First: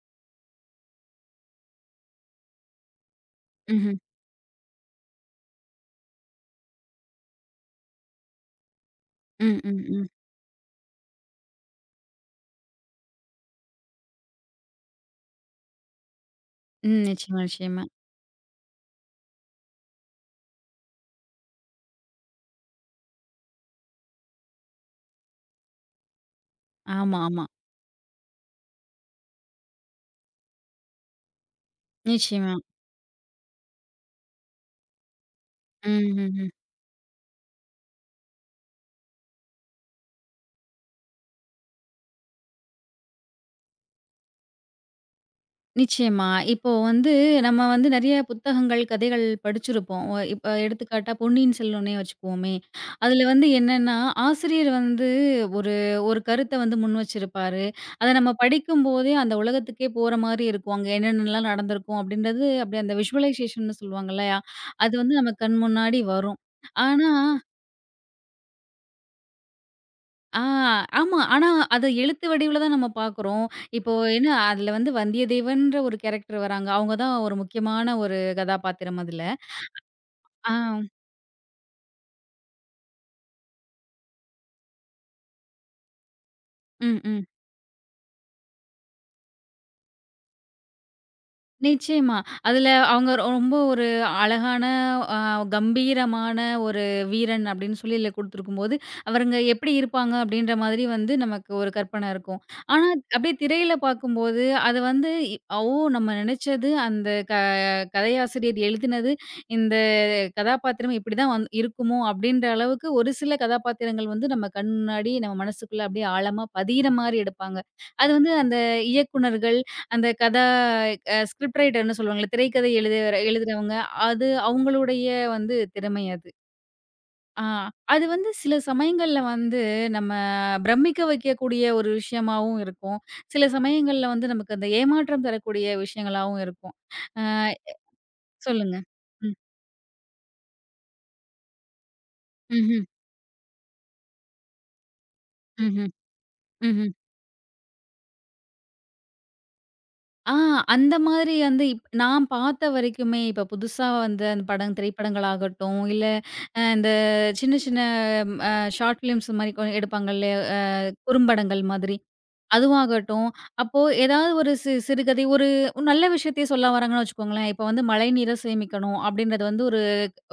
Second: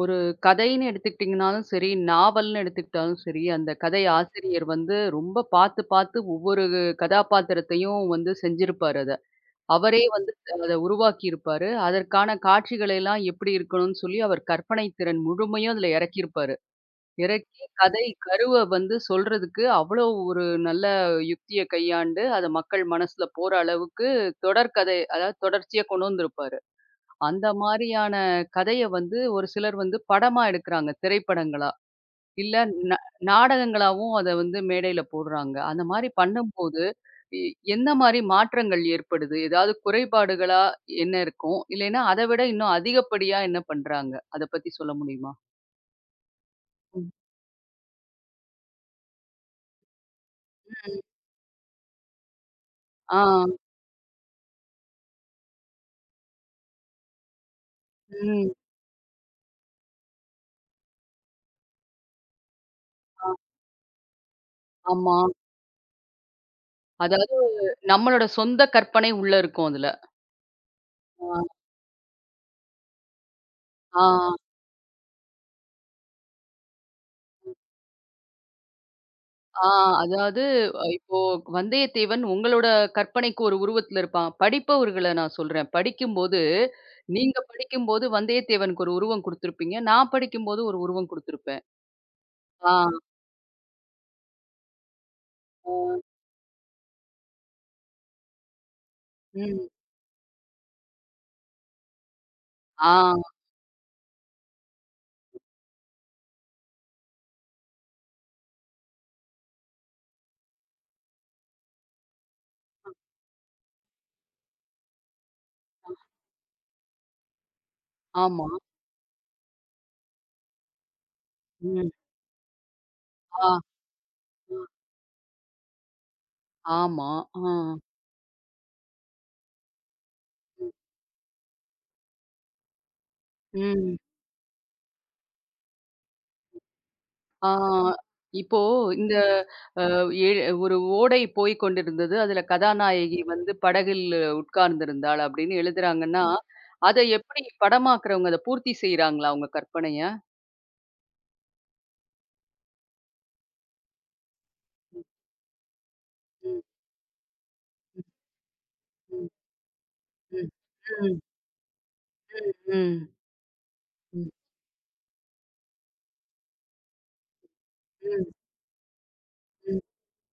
ஒரு கதைன்னு எடுத்துக்கிட்டிங்கனாலும் சரி, நாவல்ன்னு எடுத்துக்கிட்டாலும் சரி, அந்த ம்ஹ்ம். கதை ஆசிரியர் வந்து ரொம்ப பார்த்து பார்த்து ஒவ்வொரு கதாபாத்திரத்தையும் வந்து செஞ்சிருப்பாரு அத. ம், ம், அவரே ம். வந்து அத உருவாக்கியிருப்பாரு. அதற்கான காட்சிகளை எல்லாம் எப்படி இருக்கணும்னு சொல்லி அவர் கற்பனை திறன் முழுமையும் அதுல இறக்கியிருப்பாரு. ம். நிச்சயமா, இறக்கி நிச்சயமா. கதை கருவ வந்து சொல்றதுக்கு அவ்வளோ ஒரு நல்ல யுக்திய கையாண்டு, அத மக்கள் மனசுல போற அளவுக்கு தொடர்கதை அதாவது தொடர்ச்சியா கொண்டு வந்திருப்பாரு. ஆமா, ஆமா. அந்த மாரியான கதைய வந்து ஒரு சிலர் வந்து படமா எடுக்குறாங்க, திரைப்படங்களா. நிச்சயமா. இல்ல ந நாடகங்களாவும் அத வந்து மேடையில போடுறாங்க. அந்த மாரி ம்ஹ்ஹ்ம். பண்ணும்போது, எ எந்த மாரி மாற்றங்கள் ஏற்படுது? ஏதாவது குறைபாடுகளா என்ன இருக்கும்? இல்லைன்னா அத விட இன்னும் அதிகப்படியா என்ன பண்றாங்க? அத பத்தி சொல்ல முடியுமா? நிச்சயமா. இப்போ ம். வந்து நம்ம வந்து நெறைய புத்தகங்கள், கதைகள் படிச்சிருப்போம். இப்ப ம். எடுத்துக்காட்டா பொன்னியின் செல்வனே வச்சுக்குவோமே. ஆ. அதுல வந்து என்னன்னா, ஆசிரியர் வந்து ஒரு ஒரு கருத்த வந்து முன் வச்சிருப்பாரு. அத நம்ம ம். படிக்கும்போதே அந்த உலகத்துக்கே போற மாரி இருக்கும். அங்க என்னென்னலாம் நடந்திருக்கும் அப்படின்றது அப்படி அந்த ஆ. விஷுவலைசேஷன்னு சொல்லுவாங்க இல்லையா? அது வந்து ஆமா. நம்ம கண் முன்னாடி வரும். ஆனா அதாவது நம்மளோட சொந்த கற்பனை உள்ள இருக்கும் அதுல. ஆ ஆமா. ஆ. ஆனா, அத எழுத்து வடிவுல தான் நம்ம பார்க்குறோம். இப்போ ஆ. என்ன அதுல வந்து வந்தியத்தேவன்ற ஒரு கேரக்டர் வராங்க. அவங்க தான் ஒரு முக்கியமான ஒரு கதாபாத்திரம் அதுல. ஆ அதாவது ஆ. இப்போ வந்தயத்தேவன் உங்களோட கற்பனைக்கு ஒரு உருவத்துல இருப்பான். படிப்பவர்கள நான் சொல்றேன். படிக்கும்போது ம். ம். நீங்க படிக்கும்போது வந்தயத்தேவனுக்கு ஒரு உருவம் குடுத்திருப்பீங்க. நான் படிக்கும்போது ஒரு உருவம் குடுத்திருப்பேன். நிச்சயமா. அதுல ஆ, அவங்க ரொம்ப ஒரு அழகான, அ ஆ, கம்பீரமான ஒரு வீரன் அப்படின்னு சொல்லி இதுல குடுத்துருக்கும்போது, அவருங்க ம். எப்படி இருப்பாங்க அப்படின்ற மாதிரி வந்து நமக்கு ஒரு கற்பனை இருக்கும். ஆனா, ஆ, அப்படியே திரையில பார்க்கும்போது, அது வந்து ஓ! நம்ம நினைச்சது அந்த கதையாசிரியர் எழுதினது, இந்த கதாபாத்திரம் இப்படிதான் இருக்குமோ அப்படின்ற அளவுக்கு ஒரு சில கதாபாத்திரங்கள் வந்து நம்ம கண் முன்னாடி, நம்ம மனசுக்குள்ள அப்படியே ஆழமா பதியிற மாரி எடுப்பாங்க. அது வந்து ஆமா. அந்த இயக்குனர்கள், அந்த கதா அ ஸ்கிரிப்ட் ம். ரைட்டர்ன்னு சொல்லுவாங்கல்ல, திரைக்கதை ஆ, எழுதுறவங்க, அது அவங்களுடைய வந்து திறமை அது. ஆமா. ஆ ஆ. அது வந்து சில சமயங்கள்ல வந்து நம்ம பிரமிக்க வைக்கக்கூடிய ஒரு விஷயமாவும் இருக்கும். சில ம். சமயங்கள்ல வந்து நமக்கு அந்த ஏமாற்றம் தரக்கூடிய விஷயங்களாவும் இருக்கும். ஆ ஆ. இப்போ சொல்லுங்க. இந்த ம். அ ஏ ஒரு ஓடை போய் கொண்டிருந்தது. அதுல ம்ஹ்ம். கதாநாயகி வந்து படகில் உட்கார்ந்திருந்தாள் அப்படின்னு ம்ஹ்ம். எழுதுறாங்கன்னா, ம். ம்ஹ்ம். அத எப்படி படமாக்குறவங்க அத பூர்த்தி செய்றாங்களா உங்க கற்பனைய? ஆ அந்த மாதிரி வந்து நான் பார்த்த வரைக்குமே, இப்ப புதுசா வந்த அந்த படம் திரைப்படங்களாகட்டும், இல்ல ம். இந்த சின்ன சின்ன ம். அ ஷார்ட் ம். ஃபிலிம்ஸ் மாரி எடுப்பாங்க இல்லையா? ம். ம். குறும்படங்கள் மாதிரி. ம். அதுவாகட்டும், அப்போ ம். ஏதாவது ஒரு சிறுகதை, ஒரு நல்ல விஷயத்தையே சொல்ல வராங்கன்னு வச்சுக்கோங்களேன். இப்ப வந்து ம். மழைநீர சேமிக்கணும் அப்படின்றது வந்து ஒரு ம்.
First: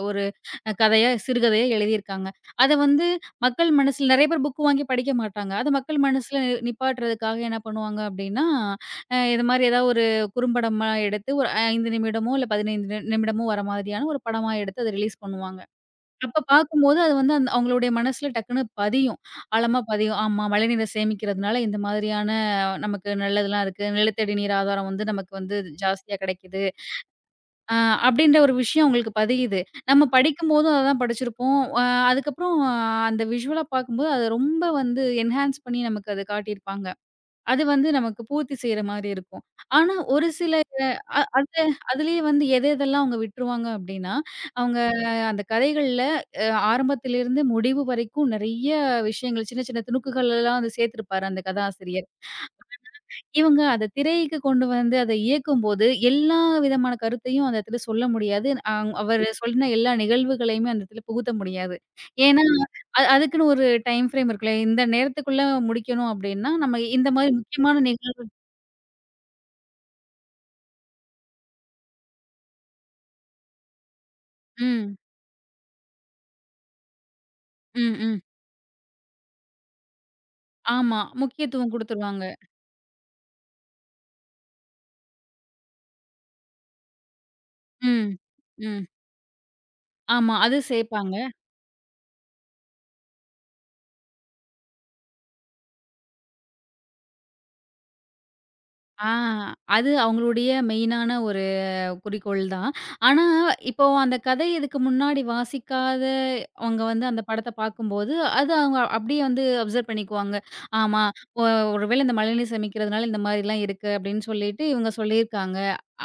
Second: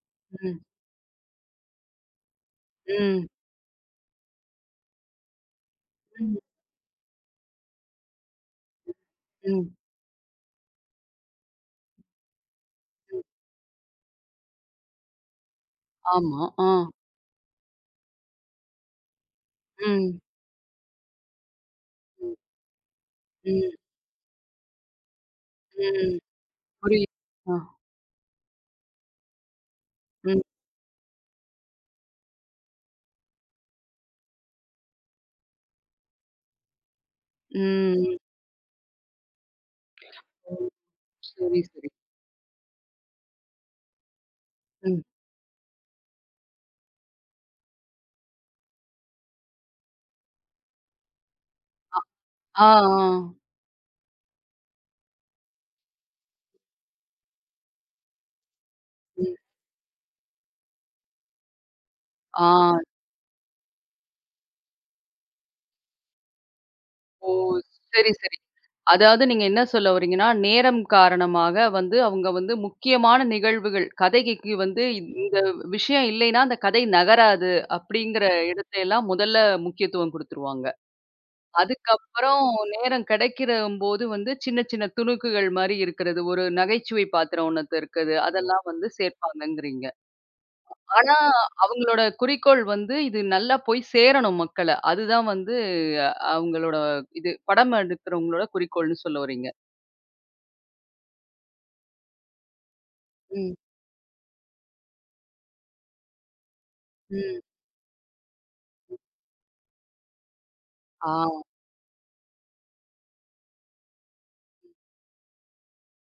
ஒரு ம். கதையா, சிறுகதையா எழுதியிருக்காங்க. அத வந்து மக்கள் மனசுல நெறைய பேர் புக் வாங்கி படிக்க மாட்டாங்க. அத மக்கள் ம். மனசுல நிப்பாட்டுறதுக்காக என்ன பண்ணுவாங்க அப்டின்னா, இது மாரி ம். ஏதாவது ஒரு குறும்படமா எடுத்து ஒரு 5 நிமிடமோ, இல்ல 15 ம். நிமிடமோ வர மாதிரியான ஒரு படமா எடுத்து அத ரிலீஸ் பண்ணுவாங்க. அப்ப ஆமா. ஆ. பார்க்கும்போது அது வந்து அந்த அவங்களுடைய மனசுல டக்குன்னு பதியும். ஆழமா பதியும். ம். ஆமா, மழைநீரை சேமிக்கிறதுனால இந்த மாதிரியான ம். நமக்கு நல்லதெல்லாம் ம். இருக்கு. நிலத்தடி நீர் ஆதாரம் வந்து நமக்கு வந்து ம். ஜாஸ்தியா கிடைக்குது. புரியுது. ஆ. ஆ அப்படின்ற ஒரு விஷயம் அவங்களுக்கு பதியுது. நம்ம ம். படிக்கும்போதும் அததான் படிச்சிருப்போம். அதுக்கப்புறம் ஆ, அந்த விஷுவலா பார்க்கும்போது, அத ரொம்ப வந்து என்ஹான்ஸ் பண்ணி நமக்கு அத காட்டியிருப்பாங்க. அது வந்து ம். நமக்கு பூர்த்தி செய்ற மாரி இருக்கும். ஆனா ஒரு சில ம். அ அது சரி, சரி. அதிலேயே வந்து எதெல்லாம் அவங்க விட்டுருவாங்க அப்படின்னா, அவங்க ம். அந்த கதைகள்ல ஆரம்பத்திலிருந்து முடிவு வரைக்கும் நெறைய விஷயங்கள் சின்ன சின்ன துணுக்குகள் எல்லாம் வந்து சேர்த்திருப்பாரு அந்த அ. கதாசிரியர். ஆ. ஆ. இவங்க அத திரைக்கு கொண்டு வந்து அத இயக்கும்போது, எல்லா விதமான கருத்தையும் அந்த இடத்துல சொல்ல முடியாது. அவரு ம். சொன்ன எல்லா நிகழ்வுகளையுமே அந்த இடத்துல புகுத்த முடியாது. ஏன்னா, ஆ. அதுக்குன்னு ஒரு டைம் ஃப்ரேம் இருக்குல்ல. இந்த நேரத்துக்குள்ள முடிக்கணும் அப்டின்னா, நம்ம இந்த மாரி ஓ! முக்கியமான சரி, நிகழ்வு. சரி. அதாவது நீங்க என்ன சொல்ல வரீங்கன்னா, நேரம் காரணமாக வந்து அவங்க வந்து முக்கியமான நிகழ்வுகள், கதைக்கு வந்து ம், இந்த விஷயம் இல்லைன்னா, அந்த கதை நகராது ம், ம். அப்படிங்கிற இடத்தை எல்லாம் முதல்ல முக்கியத்துவம் குடுத்துருவாங்க. ஆமா. முக்கியத்துவம் குடுத்துருவாங்க. அதுக்கப்புறம் நேரம் கிடைக்கிறம்போது வந்து சின்ன சின்ன துணுக்குகள் மாரி இருக்கிறது. ஒரு நகைச்சுவை பாத்திரம் ஒண்ணு இருக்குது. ம், அதெல்லாம் ம். வந்து சேர்ப்பாங்கங்கிறீங்க. ஆமா. அது சேப்பாங்க. ஆனா, அவங்களோட குறிக்கோள் வந்து இது நல்லா போய் சேரணும் மக்கள. அதுதான் வந்து அவங்களோட இது படம் எடுக்கிறவங்களோட குறிக்கோள்னு ஆ சொல்ல வரீங்க. அது அவங்களுடைய மெயினான குறிக்கோள் தான். ஆனா, ம், இப்போ அந்த கதை இதுக்கு முன்னாடி வாசிக்காத அவங்க வந்து அந்த ம். படத்த பார்க்கும்போது, அது அவங்க அப்படியே வந்து அப்சர்வ் பண்ணிக்குவாங்க. ஆமா, ஆ, ஒ ஒருவேளை இந்த மழைநீர் சேமிக்கிறதுனால இந்த மாரிலாம் இருக்கு அப்படின்னு சொல்லிட்டு இவங்க சொல்லியிருக்காங்க.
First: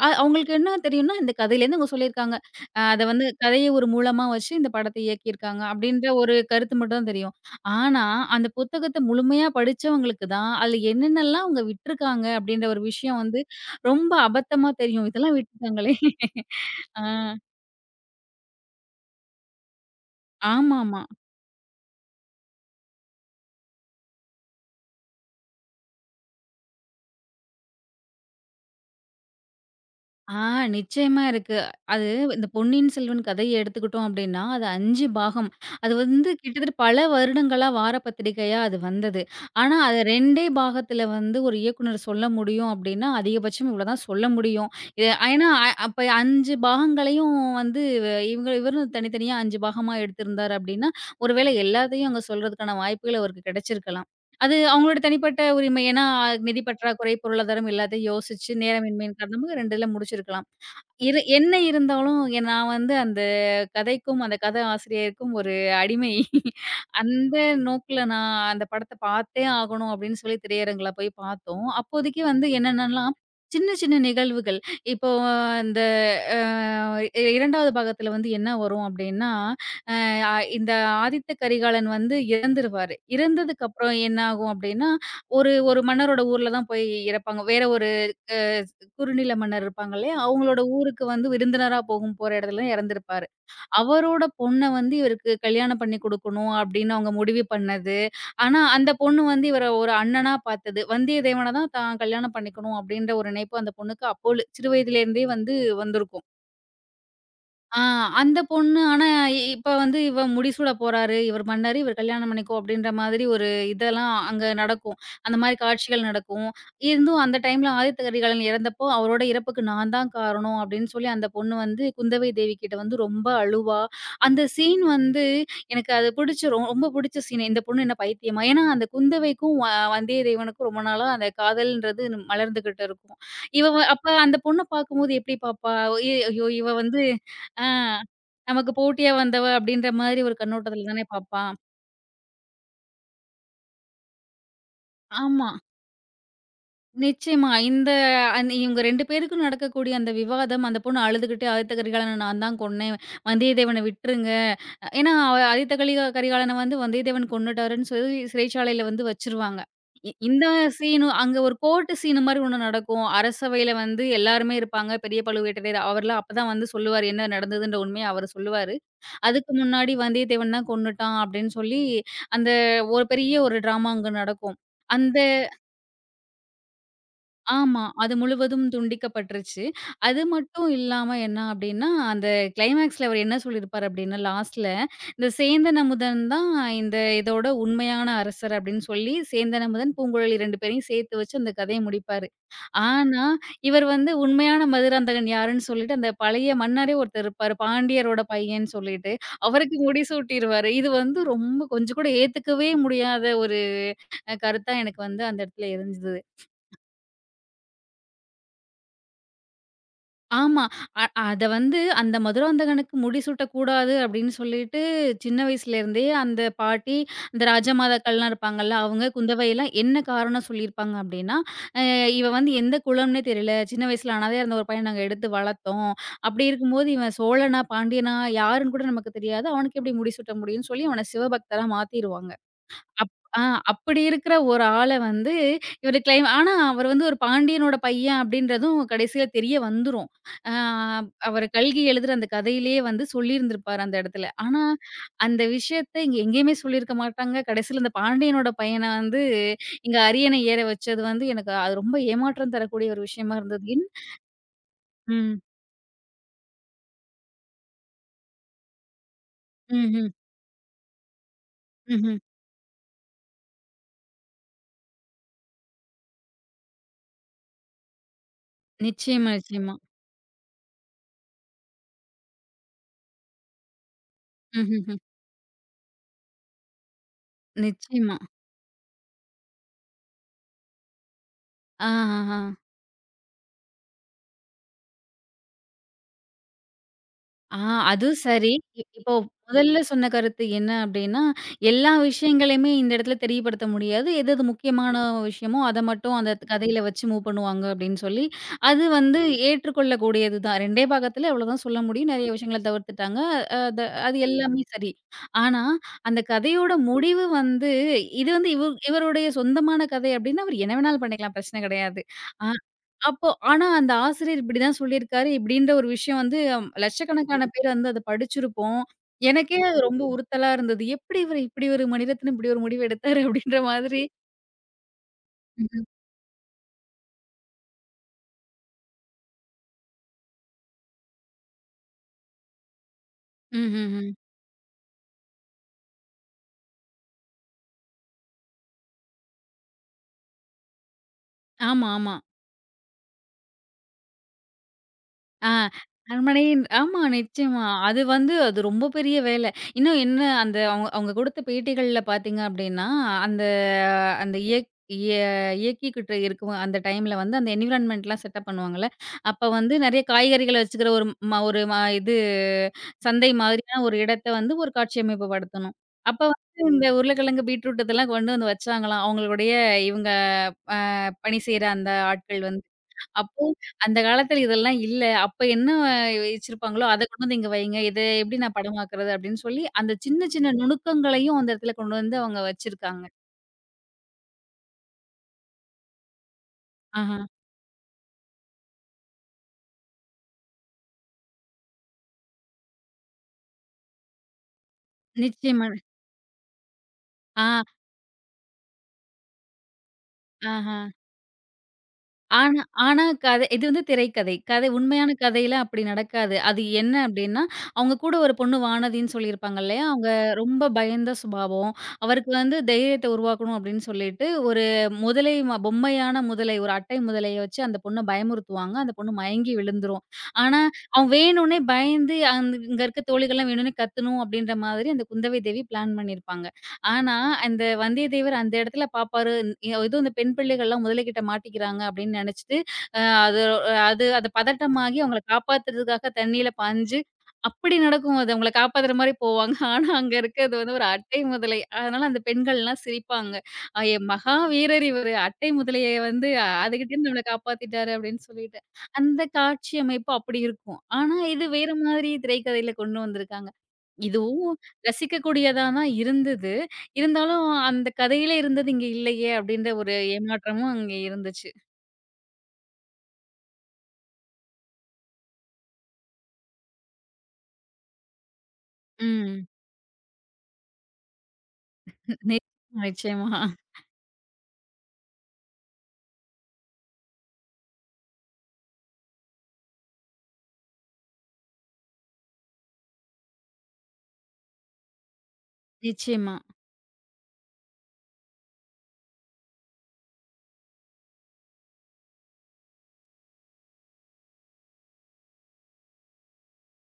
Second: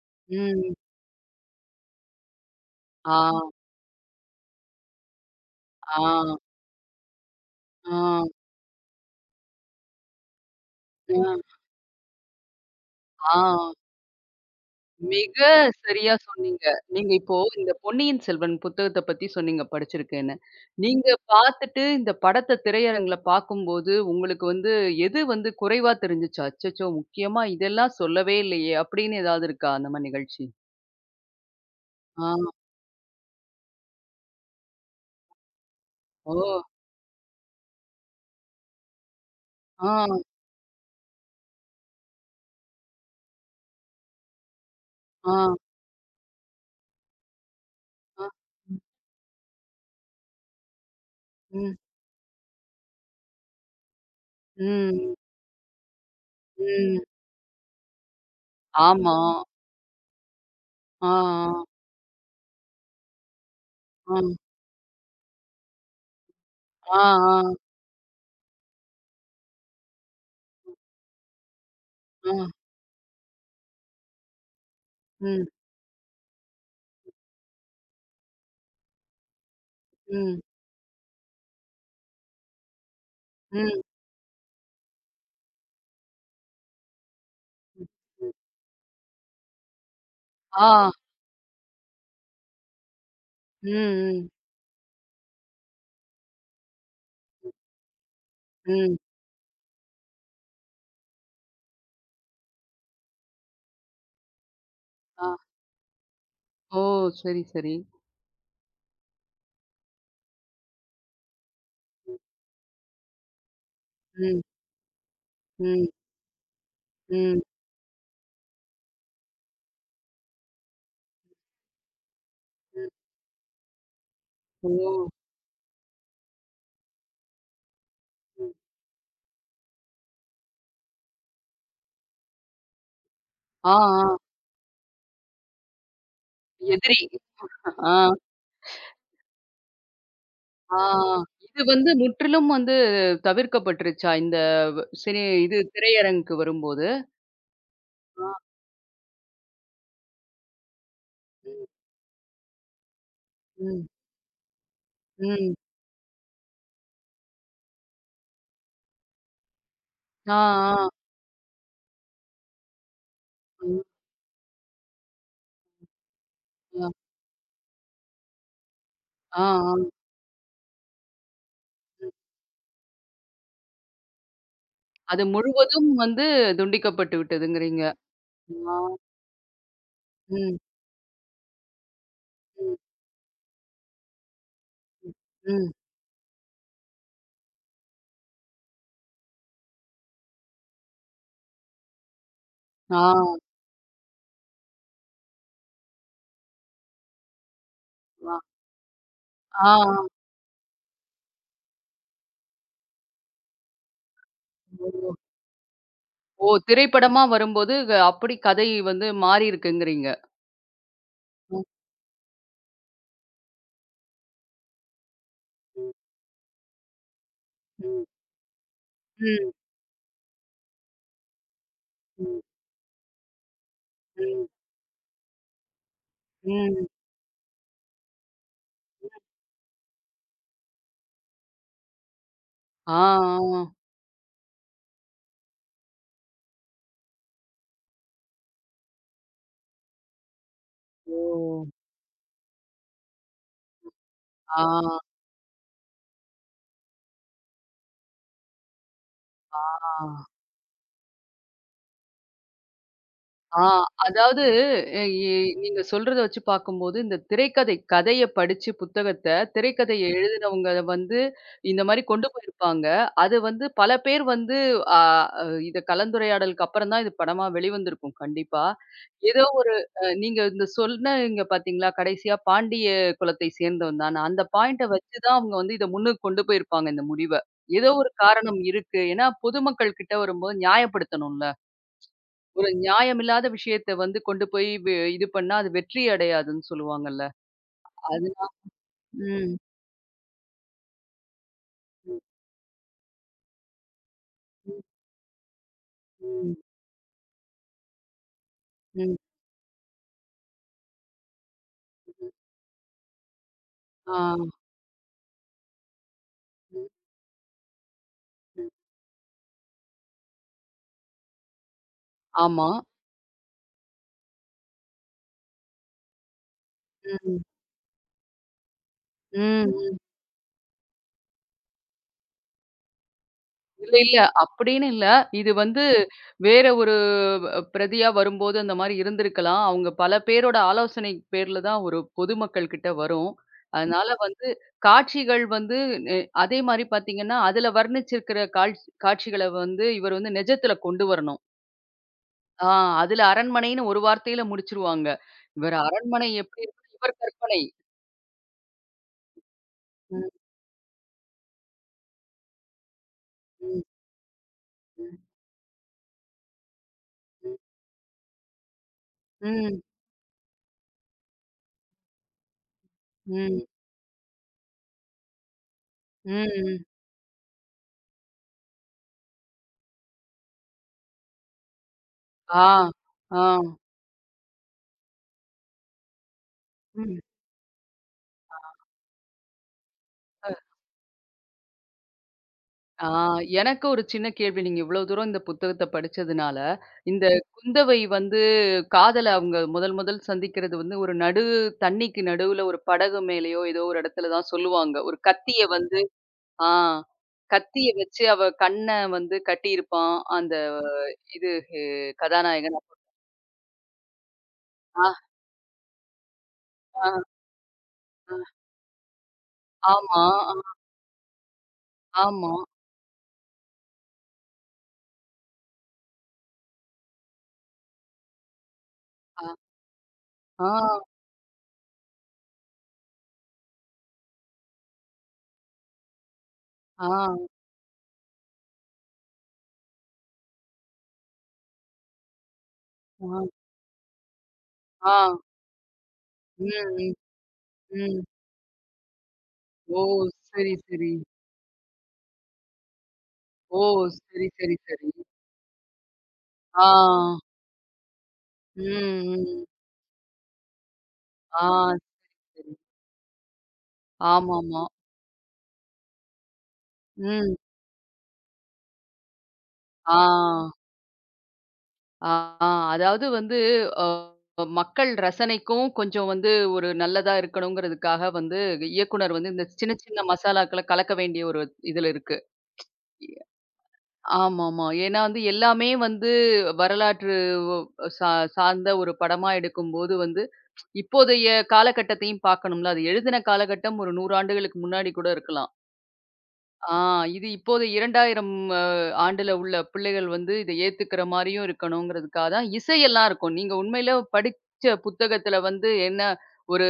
அவங்களுக்கு என்ன ம். தெரியும்னா, இந்த கதையிலேருந்து அவங்க சொல்லியிருக்காங்க. அத ஆ, வந்து கதைய ஒரு மூலமா வச்சு இந்த படத்த இயக்கியிருக்காங்க ஆ, அப்படின்ற ஒரு கருத்து மட்டும் தான் தெரியும். ஆனா, ஆ, அந்த புத்தகத்த முழுமையா படிச்சவங்களுக்கு தான், அதுல ஆ, என்னென்னலாம் அவங்க விட்டுருக்காங்க அப்படின்ற ஒரு விஷயம் வந்து ஆ. ரொம்ப அபத்தமா தெரியும். இதெல்லாம் மிக விட்டுட்டாங்களே! சரியா சொன்னீங்க. ஆ நீங்க இப்போ இந்த பொன்னியின் செல்வன் புத்தகத்த பத்தி சொன்னீங்க படிச்சிருக்கேன்னு. ஆமாமா. நீங்க பார்த்துட்டு இந்த படத்த திரையரங்குல பார்க்கும்போது, உங்களுக்கு வந்து எது வந்து குறைவா தெரிஞ்சுச்சு? அச்சச்சோ! முக்கியமா இதெல்லாம் சொல்லவே இல்லையே! அப்படின்னு ஏதாவது இருக்கா அந்த மாரி ஆ நிகழ்ச்சி? நிச்சயமா இருக்கு. அது ஆ. இந்த பொன்னியின் செல்வன் கதைய எடுத்துக்கிட்டோம் அப்டின்னா, அது 5 பாகம். அது வந்து ஓ! கிட்டத்தட்ட பல வருடங்களா வார பத்திரிகையா அது வந்தது. ஆனா, ஆ, அத 2டே பாகத்துல வந்து ஒரு இயக்குனர் சொல்ல முடியும் அப்டின்னா, அதிகபட்சம் இவ்ளோ தான் சொல்ல முடியும். இது ஆ, ஏன்னா அப்ப 5 பாகங்களையும் வந்து ஆ. இவரும் தனித்தனியா 5 பாகமா எடுத்திருந்தார் அப்டின்னா, ஒரு வேளை ம், எல்லாத்தையும் அங்க சொல்றதுக்கான வாய்ப்புகள் அவருக்கு கிடைச்சிருக்கலாம். அது அவங்களோட ம், தனிப்பட்ட உரிமை. ஏன்னா, நிதி ம். பற்றாக்குறை, பொருளாதாரம் எல்லாத்தையும் யோசிச்சு நேரமின்மையின் ஆமா. காரணமா 2ல முடிச்சிருக்கலாம். ஆ, என்ன ஆ, இருந்தாலும் நான் வந்து அந்த கதைக்கும், அந்த கதை ஆசிரியருக்கும் ஒரு அடிமை. ஆ, அந்த ஆ, நோக்குல நான் அந்த படத்த பார்த்தே ஆகணும் அப்படின்னு சொல்லி திரையரங்குல போய் பார்த்தோம். அப்போதைக்கு ஆ, வந்து என்னென்னன்னா, சின்ன சின்ன நிகழ்வுகள். இப்போ ம், இந்த அ 2வது பாகத்துல வந்து என்ன வரும் அப்படின்னா, அ ம், இந்த ஆதித்த கரிகாலன் வந்து இறந்துருவாரு. இறந்ததுக்கு ம், அப்புறம் என்ன ஆகும் அப்படின்னா, ஒரு ஒரு மன்னரோட ஊர்ல தான் போய் இறப்பாங்க. வேற ம். குறுநில மன்னர் இருப்பாங்க இல்லையா? அவங்களோட ஆ. ஊருக்கு வந்து விருந்தினரா போற இடத்துல இறந்திருப்பாரு. ம், அவரோட ம், பொண்ண வந்து இவருக்கு கல்யாணம் பண்ணி குடுக்கணும் அப்படின்னு அவங்க முடிவு பண்ணது. ஆனா அந்த ம். பொண்ணு வந்து இவர ஒரு அண்ணனா பார்த்தது. வந்தியத்தேவன தான் தான் கல்யாணம் பண்ணிக்கணும் அப்படின்ற ஒரு நினைப்பு அந்த பொண்ணுக்கு அப்போல சிறு வயதிலேருந்தே ஆ. வந்து வந்திருக்கும். ஓ! சரி, சரி. ஆ அந்த பொண்ணு ஆனா, இப்ப வந்து இவ முடிசூட போறாரு, இவர் பண்ணாரு, இவர் கல்யாணம் பண்ணிக்கோ அப்படின்ற மாதிரி ஒரு இதெல்லாம் ம், அங்க நடக்கும். அந்த மாரி ம், காட்சிகள் நடக்கும். இருந்தும் அந்த ம். டைம்ல ஆதித்த கரிகாலன் இறந்தப்போ, அவரோட இறப்புக்கு நான் தான் காரணம் அப்படின்னு சொல்லி அந்த பொண்ணு வந்து குந்தவை தேவி கிட்ட வந்து ரொம்ப அழுவா. அந்த ஓ! சீன் வந்து எனக்கு அது பிடிச்ச ரொம்ப பிடிச்ச சீன். இந்த பொண்ணு என்ன பைத்தியமா? ஏன்னா அந்த குந்தவைக்கும் வந்தியத்தேவனுக்கும் ரொம்ப நாளா அந்த காதல்ன்றது மலர்ந்துகிட்டு இருக்கும். இவ ஆ, வ அப்ப ஆ. அந்த பொண்ண பார்க்கும்போது எப்படி பார்ப்பா? ஐயோ இவ எதிரி. வந்து ஆ. ஆ, நமக்கு போட்டியா வந்தவ அப்படின்ற மாதிரி ஒரு ஆ. கண்ணோட்டத்துல தானே பார்ப்பான். இது வந்து முற்றிலும் வந்து தவிர்க்கப்பட்டுருச்சா? இந்த ஆமா. இது திரையரங்குக்கு வரும்போது? நிச்சயமா. இந்த ஆ, அந் இவங்க 2 பேருக்கும் நடக்கக்கூடிய அந்த விவாதம், அந்த பொண்ணு அழுதுகிட்டு ம், "ஆதித்த கரிகாலன நான் தான் கொன்னேன். வந்தியத்தேவன ம், விட்டுருங்க." ஏன்னா அவ ம். ஆதித்த கரிகாலன வந்து வந்தியத்தேவன் கொன்னுட்டாருன்னு சொல்லி சிறைச்சாலையில வந்து வச்சுருவாங்க. இ ஆ, இந்த ஆ. சீனு அங்க ஒரு கோர்ட்டு சீனு மாரி ஒண்ணு நடக்கும். அரசவையில ம், வந்து எல்லாருமே இருப்பாங்க. பெரிய பழுவேட்டரையர் அவர்லாம் அப்பதான் வந்து அ. சொல்லுவாரு. என்ன நடந்ததுன்ற உண்மைய அவரு சொல்லுவாரு. ஆ, அதுக்கு ஆ. முன்னாடி வந்தியத்தேவன் தான் கொன்னுட்டான் அப்படின்னு சொல்லி, ம். அந்த ஒரு பெரிய ஒரு ட்ராமா அங்க நடக்கும். அந்த அது முழுவதும் வந்து துண்டிக்கப்பட்டு ஆமா. விட்டதுங்கிறீங்க. அது முழுவதும் ஆ. துண்டிக்கப்பட்டுருச்சு. அது ம், மட்டும் இல்லாம என்ன அப்டின்னா, அந்த ம், கிளைமாக்ஸ்ல அவரு என்ன சொல்லியிருப்பாரு அப்டின்னா, லாஸ்ட்ல இந்த ம். சேந்தன் அமுதன் தான் இந்த இதோட உண்மையான அரசர் அப்டின்னு சொல்லி சேந்தன் அமுதன், பூங்குழலி 2 பேரையும் சேர்த்து வச்சு அந்த கதைய முடிப்பாரு. ஆ, ஆனா, இவர் வந்து உண்மையான மதுராந்தகன் யாருன்னு சொல்லிட்டு, அந்த பழைய மன்னரே ஒருத்தர் இருப்பாரு. பாண்டியரோட ஆ. பையன்னு சொல்லிட்டு, ஆ, அவருக்கு ஆ. முடிசூட்டிருவாரு. இது வந்து ரொம்ப கொஞ்சம் கூட ஏத்துக்கவே முடியாத ஒரு கருத்தா எனக்கு ஓ! வந்து அந்த இடத்துல இருந்தது. ஓ! திரைப்படமா வரும்போது அப்படி கதை வந்து மாறியிருக்குங்கிறீங்க. ஆமா. அ அத வந்து அந்த மதுராந்தகனுக்கு முடிசூட்டக்கூடாது அப்படின்னு சொல்லிட்டு, சின்ன ம். வயசுலேருந்தே அந்த பாட்டி, இந்த ம். ராஜமாதாக்கள்லாம் இருப்பாங்கல்ல, அவங்க ம். குந்தவைலாம் என்ன காரணம் சொல்லியிருப்பாங்க அப்படின்னா, "அ இவ ம். வந்து எந்த குலம்னே தெரியல. சின்ன வயசுல அனாதையா ம். இருந்த ஒரு பையன நாங்க எடுத்து வளர்த்தோம். அப்படி ம். இருக்கும்போது இவன் சோழனா, பாண்டியனா யாருன்னு கூட நமக்கு தெரியாது. அவனுக்கு எப்படி முடிசூட்ட முடியும்னு" சொல்லி அவன சிவபக்தரா மாத்திருவாங்க. ஆ, அப் ஆ ஆ. அப்படி இருக்கிற ஒரு ஆள வந்து இவரு கிளைம் ஆனா அவரு வந்து ஒரு பாண்டியனோட பையன் அப்படின்றதும் கடைசியில தெரிய வந்துரும். ஆ அவரு ஓ! கல்கி எழுதுற அந்த கதையிலேயே வந்து சொல்லியிருந்திருப்பாரு அந்த இடத்துல. ஆனா ஆ, அந்த விஷயத்த இங்க எங்கேயுமே சொல்லியிருக்க மாட்டாங்க. கடைசியில இந்த பாண்டியனோட பையன வந்து இங்க ஆ. அரியணை ஏற வச்சது வந்து எனக்கு அது ரொம்ப ஏமாற்றம் தரக்கூடிய ஒரு விஷயமா ஆ, இருந்தது. அதாவது எ எ ம். நீங்க சொல்றத வச்சு பார்க்கும்போது, இந்த திரைக்கதை கதைய படிச்சு புத்தகத்த, திரைக்கதைய ம்ஹ்ம். எழுதினவங்க வந்து இந்த மாரி ம்ஹ்ம். கொண்டு போயிருப்பாங்க. அது வந்து பல பேர் வந்து ஆ, அ இத கலந்துரையாடலுக்கு அப்புறம் தான் இது படமா வெளிவந்திருக்கும் கண்டிப்பா. நிச்சயமா, ஏதோ நிச்சயமா. ஒரு நீங்க இந்த சொன்னீங்க பார்த்தீங்களா, கடைசியா பாண்டிய குலத்தை சேர்ந்தவன் தான்னு. அந்த பாயிண்ட்ட ம்ஹ்ஹ்ம். வச்சு தான் அவங்க வந்து இத முன்னுக்கு கொண்டு போயிருப்பாங்க இந்த முடிவ. ஏதோ ஒரு நிச்சயமா. காரணம் இருக்கு. ஏன்னா பொதுமக்கள் கிட்ட வரும்போது நியாயப்படுத்தணும்ல. ஆஹஹா. ஒரு நியாயமில்லாத விஷயத்த வந்து கொண்டு போய் இது பண்ணா, அது வெற்றி அடையாதுன்னு சொல்லுவாங்கல்ல. ஆ அதுவும் அதுனா சரி. இப்போ ம். முதல்ல சொன்ன கருத்து என்ன அப்டின்னா, எல்லா ம். விஷயங்களையுமே இந்த இடத்துல தெரியப்படுத்த முடியாது. எது எது ம். முக்கியமான விஷயமோ, அத மட்டும் அந்த ம். கதையில வச்சு மூவ் பண்ணுவாங்க அப்டின்னு சொல்லி, அது ம். வந்து ஏற்றுக்கொள்ளக்கூடியது தான். 2டே பாகத்துல இவ்வளோதான் சொல்ல முடியும். ம். நெறைய விஷயங்கள தவிர்த்துட்டாங்க. அ த ஆ. அது எல்லாமே சரி. ஆனா, அந்த கதையோட ம். முடிவு வந்து இது வந்து ம். இவருடைய சொந்தமான கதை அப்டின்னா, அவர் என்ன வேணாலும் பண்ணிக்கலாம். பிரச்சன கிடையாது. ஆ ஆமா. அப்போ ஆனா அந்த ஆசிரியர் இப்படிதான் சொல்லியிருக்காரு, இப்படின்ற ஒரு விஷயம் வந்து அம், ம். லட்சக்கணக்கான பேர் வந்து அத படிச்சிருப்போம். எனக்கே ம். அது ம். ரொம்ப உறுத்தலா இருந்தது. எப்படி இவரு இப்படி ஒரு மணிரத்னம் இப்படி ஒரு முடிவு எடுத்தாரு அப்படின்ற இல்ல, மாதிரி. இல்ல. அப்படின்னு இல்ல. இது வந்து ம்ஹ்ம். வேற ஒரு பிரதியா வரும்போது அந்த மாரி இருந்திருக்கலாம். அவங்க பல பேரோட ஆலோசனை பேர்ல தான் ஒரு பொதுமக்கள் கிட்ட வரும். ம்ஹ்ஹ்ம். அதனால வந்து காட்சிகள் வந்து நெ அதே மாரி பார்த்தீங்கன்னா, அதுல வர்ணிச்சிருக்கிற காட்சிகள வந்து இவர் வந்து நிஜத்துல கொண்டு வரணும். ஆமா, ஆமா. ஆ அதுல அரண்மனைன்னு ஒரு வார்த்தையில முடிச்சுருவாங்க. ஆ இவர் அரண்மனை அரண்மனையின் எப்படி இருக்கும்னு ஆமா, இவர் கற்பனை. நிச்சயமா. அது வந்து அது ரொம்ப பெரிய வேலை. இன்னும் என்ன ம், அந்த அவங்க அவங்க குடுத்த பேட்டிகள்ல பார்த்தீங்க அப்டின்னா, அந்த ம், அந்த இயக் இய ம், இயக்கிக்கிட்டு இருக்கும் அந்த டைம்ல வந்து அந்த ம், என்விரான்மென்ட்லாம் செட்டப் பண்ணுவாங்கல்ல. அப்ப வந்து ம், நெறைய காய்கறிகள வச்சுக்கிற ஒரு ம ஒரு ம இது சந்தை ம், மாதிரியான ஒரு இடத்த வந்து ஒரு காட்சியமைப்பு படுத்தணும். அப்ப வந்து ம். இந்த உருளைக்கிழங்கு, பீட்ரூட் இதெல்லாம் கொண்டு வந்து வச்சாங்களாம். அவங்களுடைய இவங்க பணி செய்ற அந்த ஆட்கள் வந்து. ஆ, ஆ, அப்போ அந்த காலத்துல இதெல்லாம் இல்ல. அப்ப என்ன வச்சிருப்பாங்களோ, அத ம். கொண்டு வந்து இங்க வைங்க. இத எப்படி நான் படமாக்குறது? அப்படின்னு சொல்லி, அந்த சின்ன அ, சின்ன நுணுக்கங்களையும் அந்த இடத்துல கொண்டு வந்து அவங்க வச்சிருக்காங்க. ஆ எனக்கு ஒரு சின்ன கேள்வி. நீங்க இவ்ளோ தூரம் இந்த புத்தகத்த படிச்சதுனால, ஆஹா. இந்த குந்தவை வந்து காதல அவங்க முதல் முதல் சந்திக்கிறது வந்து ஒரு நடு தண்ணிக்கு நடுவுல ஒரு படகு மேலயோ ஏதோ ஒரு இடத்துல தான் சொல்லுவாங்க. ஒரு கத்திய நிச்சயமா. வந்து ஆ ஆ, கத்திய வச்சு அவ கண்ண வந்து கட்டியிருப்பான். அந்த ஆஹ. இது ஹே ஆனா கதாநாயகன். ஆனா கதை இது வந்து திரைக்கதை. கதை ஆ, உண்மையான கதையில அப்படி நடக்காது. அது என்ன ஆ, அப்படின்னா, அவங்க கூட ஒரு ஆ. பொண்ணு வானதின்னு சொல்லியிருப்பாங்க இல்லையா? அவங்க ஆமா, ஆ, ரொம்ப பயந்த சுபாவம். அவருக்கு ஆமா. வந்து தைரியத்த உருவாக்கணும் அப்படின்னு சொல்லிட்டு, ஒரு முதலை பொம்மையான முதலை, ஒரு அட்டை முதலைய வச்சு அந்த பொண்ண பயமுறுத்துவாங்க. அந்த பொண்ணு அ, மயங்கி விழுந்துரும். ஆனா, ஆ, அவன் வேணும்னே பயந்து இங்க இருக்க தோழிகள்லாம் வேணும்னே கத்தணும் அப்படின்ற மாதிரி அந்த குந்தவை தேவி பிளான் பண்ணியிருப்பாங்க. ஆ, ஆனா, அந்த வந்தியத்தேவர் அந்த இடத்துல பாப்பாரு, ஏதோ இந்த பெண் பிள்ளைகள்லாம் முதலைக்கிட்ட மாட்டிக்கிறாங்க அப்படின்னு நெனச்சுட்டு, அ அது ஆ, அது அது பதட்டமாகி ஆ. அவங்கள காப்பாத்துறதுக்காக தண்ணீல ம், பாய்ஞ்சு, ம், அப்படி நடக்கும் ம். அது. அவங்கள காப்பாத்துற மாரி போவாங்க. ஆனா, ஓ! அங்க இருக்கிறது வந்து சரி, ஒரு சரி. அட்டை முதலை. அதனால அந்த பெண்கள்லாம் சிரிப்பாங்க. ஓ! சரி, சரி, மகாவீரர் சரி. இவரு, அட்டை முதலைய வந்து ஆ. அதுகிட்டேருந்து நம்மள காப்பாத்திட்டாரு" அப்படின்னு சொல்லிட்டு. அந்த ம், ம். காட்சி அமைப்பு அப்படி இருக்கும். ஆனா, இது ஆ, வேற மாதிரி சரி. திரைக்கதையில கொண்டு வந்திருக்காங்க. இதுவும் ஆமாமா. ரசிக்கக்கூடியதா தான் இருந்தது. இருந்தாலும், ம். அந்த கதையில இருந்தது இங்க இல்லையே! அப்டின்ற ஒரு ஆ, ஏமாற்றமும் அங்க இருந்துச்சு. ஆ. அதாவது வந்து அ மக்கள் ரசனைக்கும் கொஞ்சம் வந்து ஒரு நல்லதா இருக்கணுங்கிறதுக்காக வந்து இயக்குனர் ம். வந்து இந்த சின்ன சின்ன மசாலாக்கள கலக்க வேண்டிய ஒரு இதுல இருக்கு. நிச்சயமா, நிச்சயமா. ஆமாமா. ஏன்னா வந்து எல்லாமே வந்து வரலாற்று ஒ சா சார்ந்த ஒரு படமா எடுக்கும்போது வந்து, இப்போதைய காலகட்டத்தையும் பார்க்கணும்ல. அது எழுதின காலகட்டம் ஒரு 100 ஆண்டுகளுக்கு முன்னாடி கூட இருக்கலாம். நிச்சயமா. ஆ இது இப்போது 2000 அ ஆண்டுல உள்ள பிள்ளைகள் வந்து இத ஏத்துக்கிற மாரியும் இருக்கணுங்கிறதுக்காக தான் இசையெல்லாம் இருக்கும். நீங்க உண்மையில படிச்ச புத்தகத்துல வந்து என்ன ஒரு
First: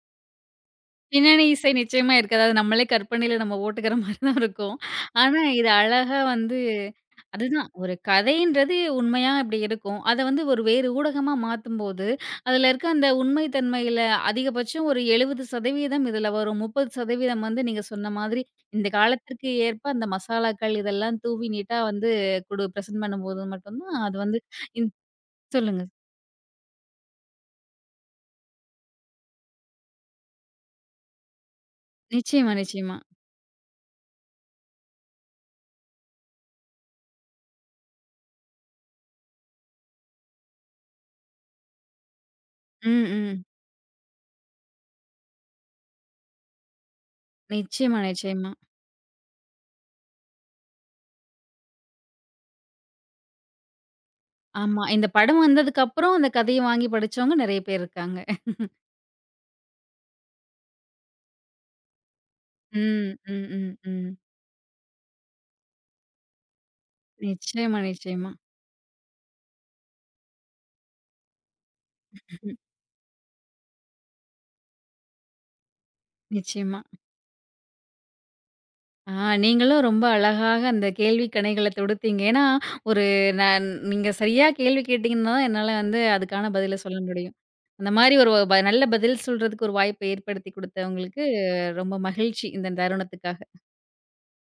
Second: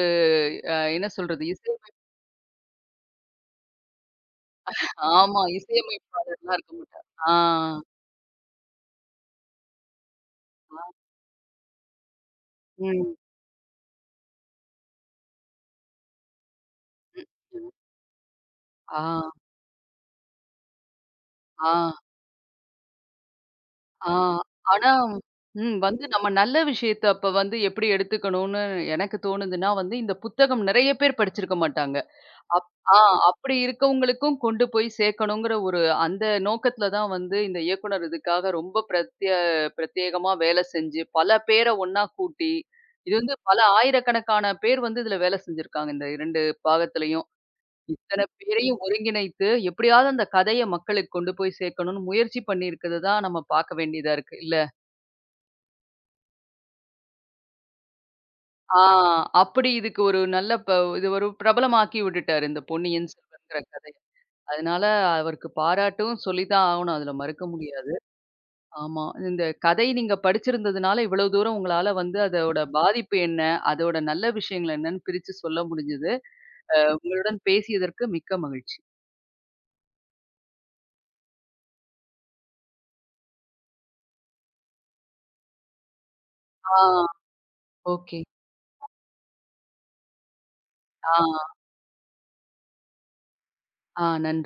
என்ன பின்னணி சொல்றது? இசை இசை நிச்சயமா இருக்காது. அது நம்மளே கற்பனையில நம்ம ஓட்டுக்கிற மாரி தான் இருக்கும். ஆனா, ஆமா. இது அழகா இசையமைப்பாளர்லாம் வந்து இருக்க மாட்டார். ஆ, அதுதான் ஒரு கதைன்றது உண்மையா இப்படி இருக்கும். அத வந்து ஒரு ஆ. வேறு ஊடகமா மாத்தும்போது, அதுல இருக்க அந்த ம். உண்மை தன்மையில அதிகபட்சம் ஒரு 70% இதுல வரும். ம். 30% வந்து ம். நீங்க சொன்ன மாதிரி இந்த ஆ, காலத்திற்கு ஏற்ப அந்த மசாலாக்கள் இதெல்லாம் தூவி ஆ. நீட்டா வந்து பிரசன்ட் பண்ணும்போது மட்டும் தான் ஆ. அது வந்து இன் ஆனா ம். சொல்லுங்க. வந்து நம்ம நல்ல விஷயத்த அப்ப வந்து எப்படி எடுத்துக்கணும்னு எனக்கு தோணுதுன்னா வந்து, இந்த புத்தகம் நெறைய பேர் படிச்சிருக்க மாட்டாங்க. நிச்சயமா, அப் நிச்சயமா. ஆ அப்படி இருக்கவங்களுக்கும் கொண்டு போய் சேர்க்கணுங்கிற ஒரு அந்த நோக்கத்துல தான் வந்து இந்த இயக்குனர் இதுக்காக ரொம்ப பிரத்யேகமா வேலை செஞ்சு, பல பேர ஒண்ணா கூட்டி, ம், இது வந்து ம். பல ஆயிரக்கணக்கான பேர் வந்து இதுல வேலை செஞ்சிருக்காங்க, இந்த 2 பாகத்திலயும். நிச்சயமா, இத்தன நிச்சயமா. பேரையும் ஒருங்கிணைத்து, எப்படியாவது அந்த கதைய மக்களுக்கு கொண்டு போய் சேர்க்கணும்னு முயற்சி பண்ணியிருக்கிறது தான் நம்ம பார்க்க வேண்டியதா இருக்கு. இல்ல? ஆமா. இந்த படம் வந்ததுக்கப்புறம் அந்த கதைய வாங்கி படிச்சவங்க நெறைய பேர் இருக்காங்க. ஆ அப்படி இதுக்கு ஒரு நல்ல இது ஒரு பிரபலமாக்கி விட்டுட்டாரு இந்த பொன்னியின் ம், ம், செல்வன்ங்கிற ம், கதைய. ம். அதனால அவருக்கு பாராட்டும் சொல்லி தான் ஆகணும். அதுல மறுக்க நிச்சயமா, முடியாது. நிச்சயமா. ஆமா. இந்த கதை நீங்க படிச்சிருந்ததுனால இவ்வளவு தூரம் உங்களால வந்து ம், அதோட பாதிப்பு என்ன? அதோட நல்ல விஷயங்கள் என்னன்னு பிரிச்சு சொல்ல முடிஞ்சது. நிச்சயமா. உங்களுடன் பேசியதற்கு மிக்க மகிழ்ச்சி. ஆ நீங்களும் ரொம்ப அழகாக அந்த கேள்வி கணைகள தொடுத்தீங்க. ஏன்னா, ஒரு நான் நீங்க சரியா கேள்வி கேட்டீங்கன்னா தான் என்னால வந்து அதுக்கான பதில சொல்ல ஆ. முடியும். அந்த மாரி ஓகே. ஒரு நல்ல பதில் சொல்றதுக்கு ஒரு வாய்ப்ப ஏற்படுத்தி குடுத்தவங்களுக்கு ஆ, ரொம்ப மகிழ்ச்சி இந்த தருணத்துக்காக. ஆ நன்றி.